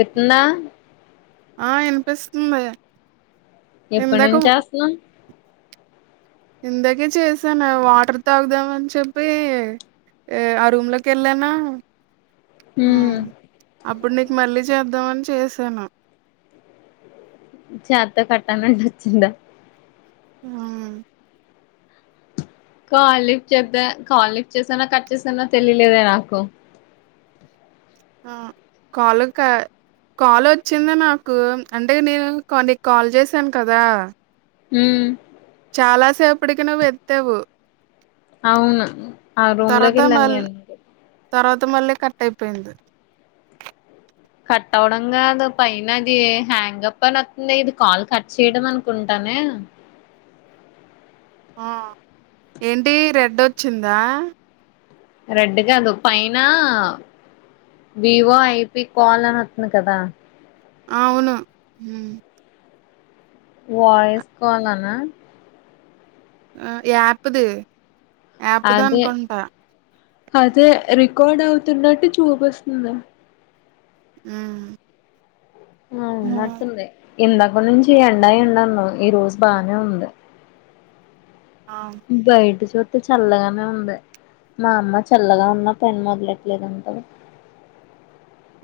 విత్న ఆ విన్పిస్తుంది ఇప్పట్నుంచి చేస్తున్నవ్ ఇంద కే చేసాను వాటర్ తాగుదామ అని చెప్పి ఆ రూమ్ లోకి వెళ్ళానా హా హ్మ్ అబ్ ఇప్పుడు నీక్ మళ్ళీ చేద్దామని చేసాను చేత్త కట్టనండి వచ్చిందా హోమ్ కాలిఫ్ చేద్దా కాలిఫ్ చేసాన కట్ చేసాన తెలియలేదే నాకు అ కాల్ కా కాల్ వచ్చింది నాకు అంటే నేను కొ నీకు కాల్ చేశాను కదా హ్మ్మ్ చాలాసేపటికి నువ్వు ఎత్తావు అవును ఆ రూమ్ లోకి వెళ్ళాను నేన్ మొత్తం మళ్ళె కట్ అయిపోయింది కట్ అవ్వడం కాదు పైన అది హ్యాంగ్ప్ప అని వస్తుంది ఇది కాల్ కట్ చేయడం అనుకుంటానే ఆ ఏంటి రెడ్ వచ్చింద రెడ్ కాదు పైన వివో ఐపీ కాల్ అని వత్తుంది కదా అవును హుమ్ వాయిస్ కాల్లోనా అ యాప్ ద్ యాప్ అదే దనుకుంట అదే రికార్డ్ అవుతున్నట్టు చూపిస్తుంది ఉమ్ మయ్ ఊన్నట్టుంది ఇందాక నుంచి ఎండా ఏంది అన్నావ్ ఈ రోజు బానే ఉంది బయట సో సై చల్లగానే ఉంది మా అమ్మ చల్లగా ఉన్న పెని మొదలట్లేదుంటారు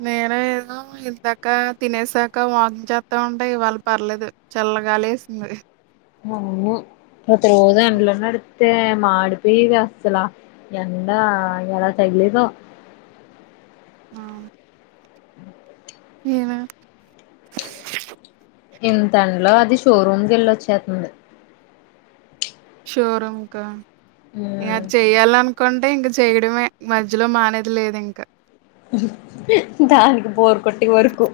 నేను ఏదో ఇందక తినేసాక వాకింగ్ చేేస్తా ఉంటే ఇవాళ పర్లేదు చల్లగాలి ఏస్తుంది మ అవును ప్రతి రోజు ఎండలో నడితే మాడిపోయిది అసలా ఎండా ఎలా తగేలెదో ఆహ్ ఏ వె ఇంత ఎండ్లో అది షోరూం కి వెళ్లొచ్చేస్తుంది షోరూంకా మ్మ్ ఏట్ చేయాలి అనుకో కొంటే ఇంక చేయడమే మధ్యలో మానేది లేదు ఇంకా దానికిబొరు కొట్టటే వరుకు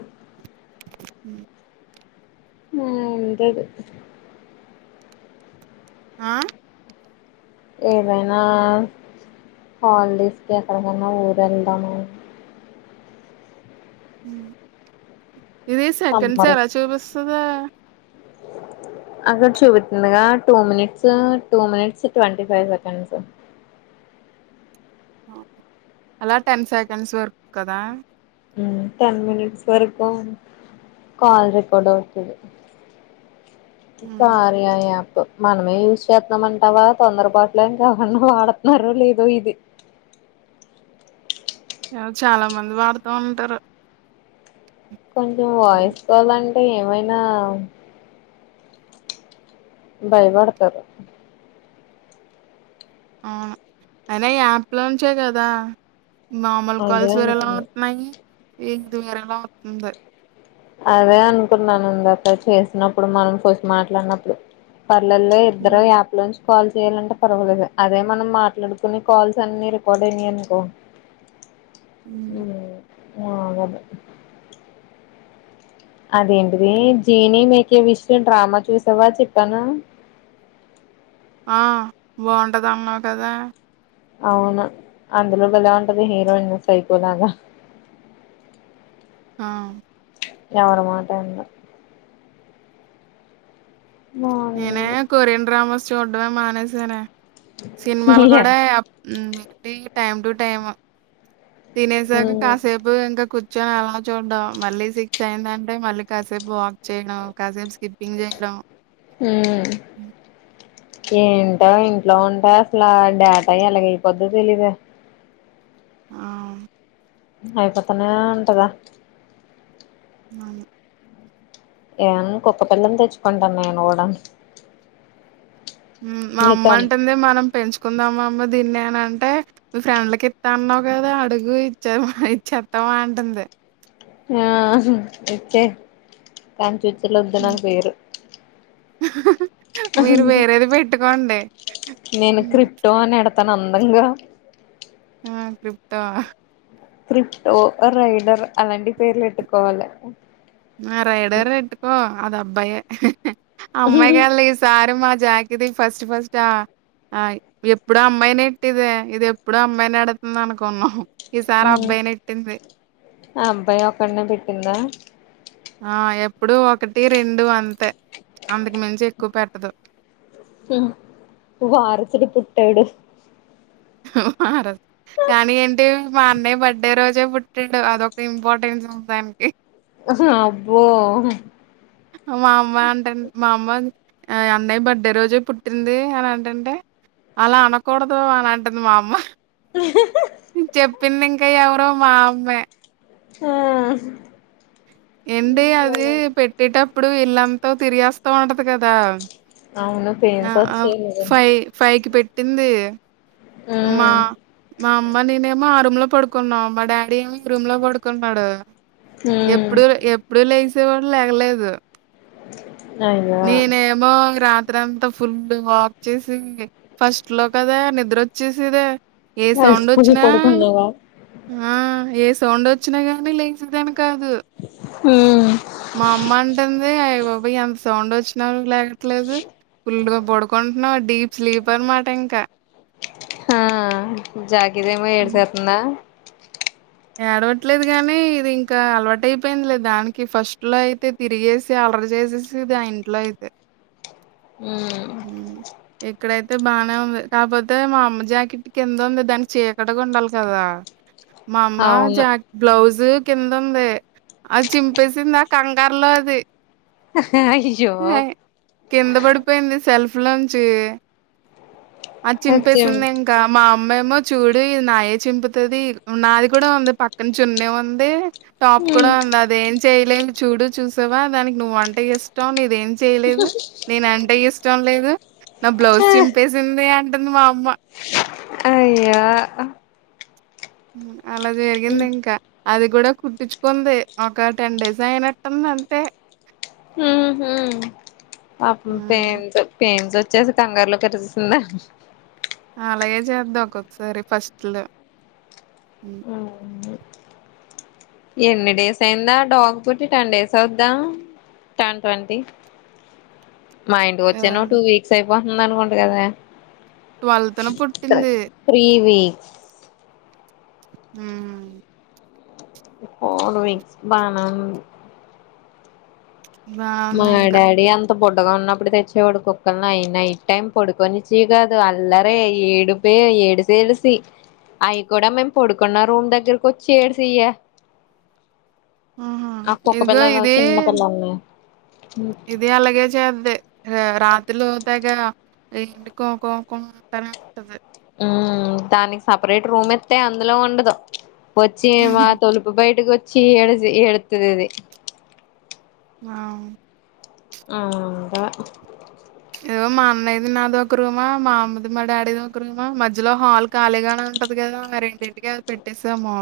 ఆ అంతేది ఆ ఏదైనా హాలిడేస్కి ఎక్కడికన్నా ఊరు వెళ్దామే హు ఇది సెకండ్స్ సమ్మర్ ఎలా చూపిస్తుదే అక్కడ చూపుతుందిగా two minutes two minutes twenty five seconds అలా టెన్ సెకండ్స్ వరకు కదా హు టెన్ మనిట్స్ వరకు కాల్ రికార్డ్ అవుతది ఈ కార్య అప్ మనమే యూజ్ చేస్తున్నామ అంటావా తొందరపాటులో ఇంకా ఎవన్నా వాడుతున్నారో లేదు ఇది చాలా మంది వాడుతా ఉంటారు కొంచెం హ్మ్. వాయిస్ కాల్ అం ఏమైనా భయపడతారు ఔను అయినా ఈ యాప్ లోంచే కదా నార్మల్ అదే కాల్స్ వేరలా అనుకున్నా వతున్నాయి ఇది వేరలా వంతుంది అదే అనుకున్నాను ఇందాక చేసినప్పుడు మనం ఫస్ట్ మాట్లాడినప్పుడు పర్లల్లో ఇద్దరు హ్మ్. యాప్ లో నుంచి కాల్ చేయాలంటే పర్వాలేదు అదే మనం మాట్లాడుకుని కాల్స్ అన్ని రికార్డ్ అయనాయినుకో హ్మ్. ఉహూ ఆ గాదే అదేంటిది జీని మేకే విషయం డ్రామా చూసావా చెప్పాను ఆ బాగుంటద అన్నావు కదా అవును అందులో భలే ఉంటది హీరోయిన్ సైకోలాగా ఆ ఎవరి మాట వినదు నేనే బాగుంది కొరియన్ డ్రామాస్ చూడుమే మనేసానే సినిమాలు కూడా ఏప్ ఏంటి టైమ్ టు టైమ్ తినేసాక ఉమ్ కాసేపు ఇంకా కు కూర్చొని ఎలా చూడడం మళ్ళీ సిక్స్ అయిందంటే మళ్ళీ కాసేపు వాక్ చేయడం కాసేపు స్కిప్పింగ్ చేయడం హు ఏంటో ఇంట్లో ఉంటే అలా డాటా ఎలాగే అయిపోదే తెలియదే ఆ. అయిపోతనే ఉంటదా నాను ఏముంది కుక్క పిల్లని తెచ్చుకుంటాను నేను గూడా మా అమ్మ అంటుంది మనం పెంచు కుందాం అమ్మ దీన్ని నేను అంటే మీ ఫ్రెండ్లకి ఇత్త అన్నావు గదా అడుగు ఇచ్చారు ఇచ్చతావ అంటుంది ఇచ్చే కాంచుచు ఇల్లు వద్దు హ్మ్. నాకు వేరు మీరు వేరేది పెట్టుకోండి ఉ తను అందంగా ఆ.... క్రిప్టో క్రిప్టో రైడర్ అలాంటి పేర్లు ఏట్టుకోవాలి నా రైడర్ రెటు కో అది అబ్బాయే అమ్మాయి గాలే ఈ సారు మత్ జాకిది ఫస్ట్ ఫస్ట్ ఆ అయి ఎప్పుడు అమ్మాయిని ఇట్టిదే ఇది ఎప్పుడు అమ్మాయిని ఎడుతుంది అనుకున్నాం ఈసారి ఉ అబ్బాయి నెట్టింది ఆ అబ్బాయి ఒక్కడనే పెట్టిందా ఆ ఎప్పుడు ఒకటి రెండు అంతే అంతకు మించి ఎక్కువ పెట్టదు ఉ వారసుడు పుట్టాడు వారసుడు కానీ ఏంటి మా అన్నయ్య బర్త్డే రోజే పుట్టిండు అదొక ఇంపార్టెన్స్ ఉంది దానికి అహు అబ్బో మా అమ్మ అంటేండి మా అమ్మన్ అన్నయ్య బర్డే రోజే పుట్టింది అని అంటంటే అలా అనకూడదు అని అంటుంది మా అమ్మ [unintelligible] పిన్ని ఇంకా ఎవరో మా అమ్మే ఆహు ఎండి అది పెట్టేటప్ ఇప్పుడు ఇల్లంతా తిరిగేస్తా ఉంటది గదా అవును పెయిన్స్ వచ్చేది ఇదే తింది మా మా అంబనీనేమో ఆరుక్ రూమ్ లో పడుకున్నాం మా డాడీ ఏమి రూమ్ లో పడుకుంటున్నాడు ఉమ్ ఎప్పుడు ఎప్పుడు లేస్ ఎవడు లేగలేదు [unintelligible] నీనేమో రాత్ రాత్రంతా ఫుల్ వాక్ చేసి ఫస్ట్ లో కదా నిద్ర వచ్చేసిదే ఏ సౌండ్ అలిసిపోయి వచ్చినా పడుకున్నావా ఆ ఏ సౌండ్ వచ్చినా గానీ లేచే తను కాదు మ్మ్ మా అమ్మ అంటంది అయ్ బాబు ఏం సౌండ్ వచ్చిన కూడా [inaudible] ట్లేదే ఫుల్ [unintelligible] పడుకుంటున్నావు డీప్ స్లీప్ అనమాట ఇంకా ఆ జాకీర్ ఏమో హ్మ్. ఏడ్సెత్తుందా ఏడవట్లేదు గానీ ఇది ఇంకా అలవాటయిపోయిందిలే, దానికి ఫస్ట్లో అయితే తిరిగేసి అల్లరి చేేసేసేది ఆ ఇంట్లో అయితే మ్మ్ హ్మ్. ఇక్కడైతే బానే ఉంది కాకపోతే మా అమ్మ జాకెట్ కింద ఉంది దాని చీకటిగా ఉండాలి కదా మా అమ్మ అవును జాక్ బ్లౌజు కింద ఉంది అది చింపేసింది ఆ కంగారు లో అది అయ్యో ్ కింద పడిపోయింది సెల్ఫ్ పలంచే అది సత్యం చింపేసింది ఇంకా మా అమ్మేమో చూడే ఇది నాయే చింపుతది నాది కూడా ఉంది పక్కన చున్నే ఉంది టాప్ కూడా ఉంది అదేం చేయ ు చూడు చూసావా దానికి నువ్వంటే ఇష్టం నీ ది ఏం చేయలేదు నేను అంటే ఇష్టం లేదు నా బ్లౌజ్ చింపేసింది అ ని మా అమ్మ అయ్యా మ్మ్ అలా జరిగింది ఇంక అది కూడా కుట్టించుకోంది ఒక టెన్ డేస్ అయినట్టుంది అంతే పాపం హ్మ్. పేన్స్ పెన్స్ వచ్చేసి కంగారులో కట్టేసిసిందా అలాగే చేద్దాం ఒక్కొక్కసారి ఫస్ట్ లో ఎన్ని డేస్ అయిందా డాగ్ పుట్టి టెన్ డేస్ అవుద్దా, టెన్ ట్వంటీ మా ఇంటికి ఆ! వచ్చాను టూ వీక్స్ అయిపో వంద అనుకుంటి కదే పుట్టింది. త్రీ వీక్ ఉ హు ఫోర్ వీక్స్ బానేవుం మా బావుందింక. డాడీ అం త బుడ్డగా ఉన్నప్పుడు తెచ్చేవాడు కుక్కలిని అయిన నైట్ టైం పడుకొనిచెవి కాదు అల్లరే ఏడుపో ఏడిసి ఏడిసి అవి కూడా మేము పడుకున్న రూమ్ దగ్గరకు వచ్చి ఏడుసెయే ఆహా ఇదిగో ఇది చిన్న పిల్లల్ని ఇది అలాగే చేది రాత్ర తీలో తెగ ఇంటికో కొ కొంటానే ఉంటది ఉ దానికి సపరేట్ రూమ్ ఇత్తే అందులో ఉండదు వచ్చి మా తలుపు బయటకి వచ్చి చి ఎడజి ఎడుతది అది అవు అవును అంటా మా అన్నయది నాది ఒక రూమా మా అమ్మది మా డాడీది ఒక రూమా మధ్యలో హాల్ ఖాళీగానే ఉంటది కదా మరి ఇంటింటికి అది పెట్టేసాము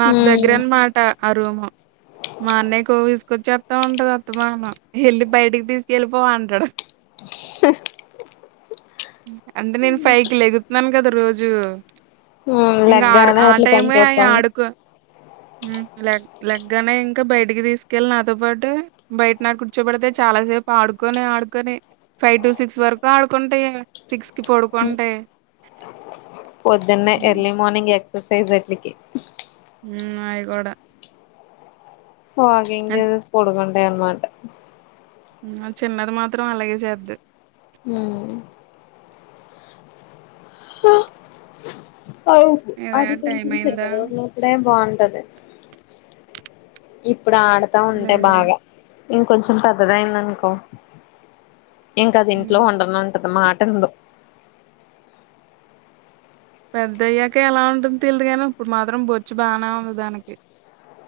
మాకు దగ్గరన్మాట ఆ రూము మా అన్నయ్య కోవిసుకొచ్చి ఉంటది అత్తమానము ఎల్లి బయటకి తీసుకెళ్ళిపో అంటాడు హి అంటే నేన్ ఫైవ్ కి లేగుతున్నాను కదా రోజూ హ్మ్ ఇంక లేగ్గానే ఆట్ల పని చూత్తము ఉ లెగ్ లెగ్గానే ఇంకా బయటికి తీసుకెళ్ళి నాతో పాటే బయటనా ఆడ కూర్చోబడితే చాలాసేపు ఆడుకొని ఆడుకొని ఫై టు సిక్స్ వరకు ఆడుకుంటయే సిక్స్ కి పడుకుంటాయి పొద్దున్నే హ్మ్. ఎర్లీ మార్నింగ్ ఎక్స్ సైజ్ అట్లకి ఉమ్ ఆయిగోడా వాకింగ్ చేసేసి పడుకుని రేమాట ఉ ఆ చిన్నది మాత్రం అలాగే చేద్ది ఉమ్ అవుపు ఇదే ఆది టైం కొంచం అయిందా? సెంటర్లో వదిలేసి బాగుంటది ఇప్ ఇప్పుడు ఆడతా ఉంటే లేదు. బాగా ఇంకొంచెం పెద్దదయ్యిందనుకో ఇంకా అది ఇంట్లో హ్మ్. ఉండను అంటది మాట టీందు పెద్దయ్యాక ఎలా ఉంటుంది తెలిదుగాని ఇప్పుడు మాత్రం బొచ్చు బాగానే ఉంది దానికి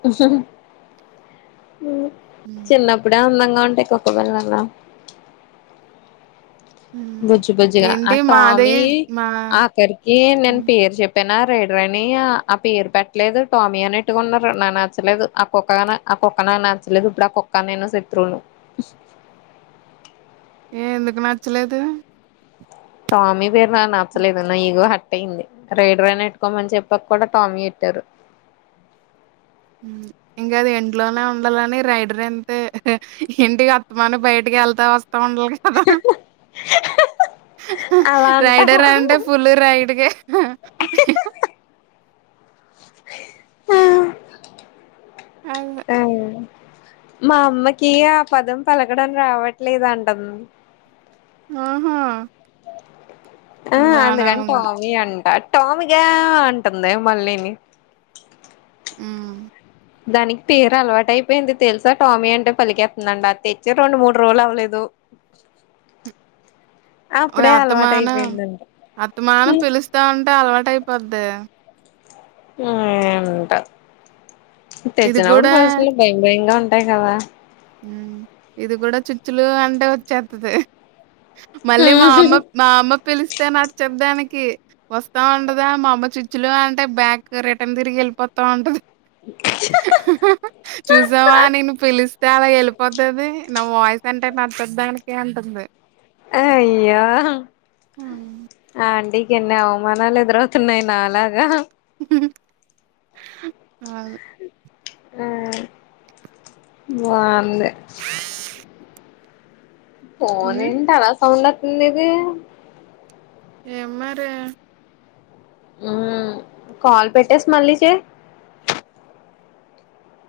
హహహ హ్మ్. చిన్నప్పుడే అందంగా ఒంటికి ఒక వెళ్ళన్నా హ్మ్. బుజ్జి బుజ్జిగా ఆ ఏంటి టామీ మాదయ్యి మా ఆఖరికి నేను హ్మ్. పేరు చెప్పిన రేడ్ వేనీ ఆ పేరు పెట్టలేదు టోమీ అనెట్టుకున్నారు నా నచ్చలేదు ఆ కుక్కగా ఆ కుక్క నాకు నచ్చలేదు ఇప్పుడు ఆ కుక్క నేను శత్రువును ఏ ఎందుకు నచ్చలేదు టామీ పేరు నాకు నచ్చలేదు నా ఈగో హట్ అయింది రైడరని ఎట్టుకోమని చెప్పక కూడా టామీ పెట్టారు ఇంకా అది ఇంట్లోనే ఉండాలని రైడర్ అంతే ఇంటికి అత్తమన బయటకి వెళ్తా వస్తా త్త ఉండాల కదా అలా రైడర్ అంటావా అంటే పులు రైడ్గా ఆ అ ఆ అదే. అయ మా అమ్మకి ఆ పదం పలకడం రావట్లేదు అంటది ఆహా ఆ అంత బానే ఉంది. కంటంటమయంటా టామిగా అంటుంది మళ్ళీని హ్మ్. దానికి పేరు అలవాటు అయిపోయింది తెలుసా టామీ అంటే పలికెతుందండి అది తెచ్చి రెండు మూడు రోజులు అవ్వలేదు ఓయ్ అప్పుడే అలవాటు అత్తమాను అయిపోయిందంట అత్తమానం పిలుస్తా ఉంటే అలవాటై పోద్ది ఎంటో ఇది తెచ్చినప్పుడు కూడా ఫస్టలో భయం భయంగా ఉం కదా ఉ ఇది కూడా చుచ్చులు అంటే వచ్చేతది మళ్ళీ మా అమ్మ మా అమ్మ పిలిస్తే వస్తే న చెప్ దానికి వస్తా ఉంటదా మా అమ్మ చిచ్చులు అంటే బ్యాక్ రిటర్న్ తిరిగి వెళ్ళిపోతా ఉంటది చూసావా నేను పిలిస్ అలాగ వెళ్ళిపోతుది నా వాయిస్ అంటే నచ్చదు దానికి అంటుంది అయ్యో హ్మ్. ఆ అండి ఎన్ని అవమానాలు ఎదురవుతున్నాయి నాలాగా ఆగు ఆ బావుంది ఫోన్ హ్మ్. ఏంటి అలా సౌండ్ ఉన్నేది ఏంమరే ఉ కాల్ పెట్టేసి మళ్ళీ చేయి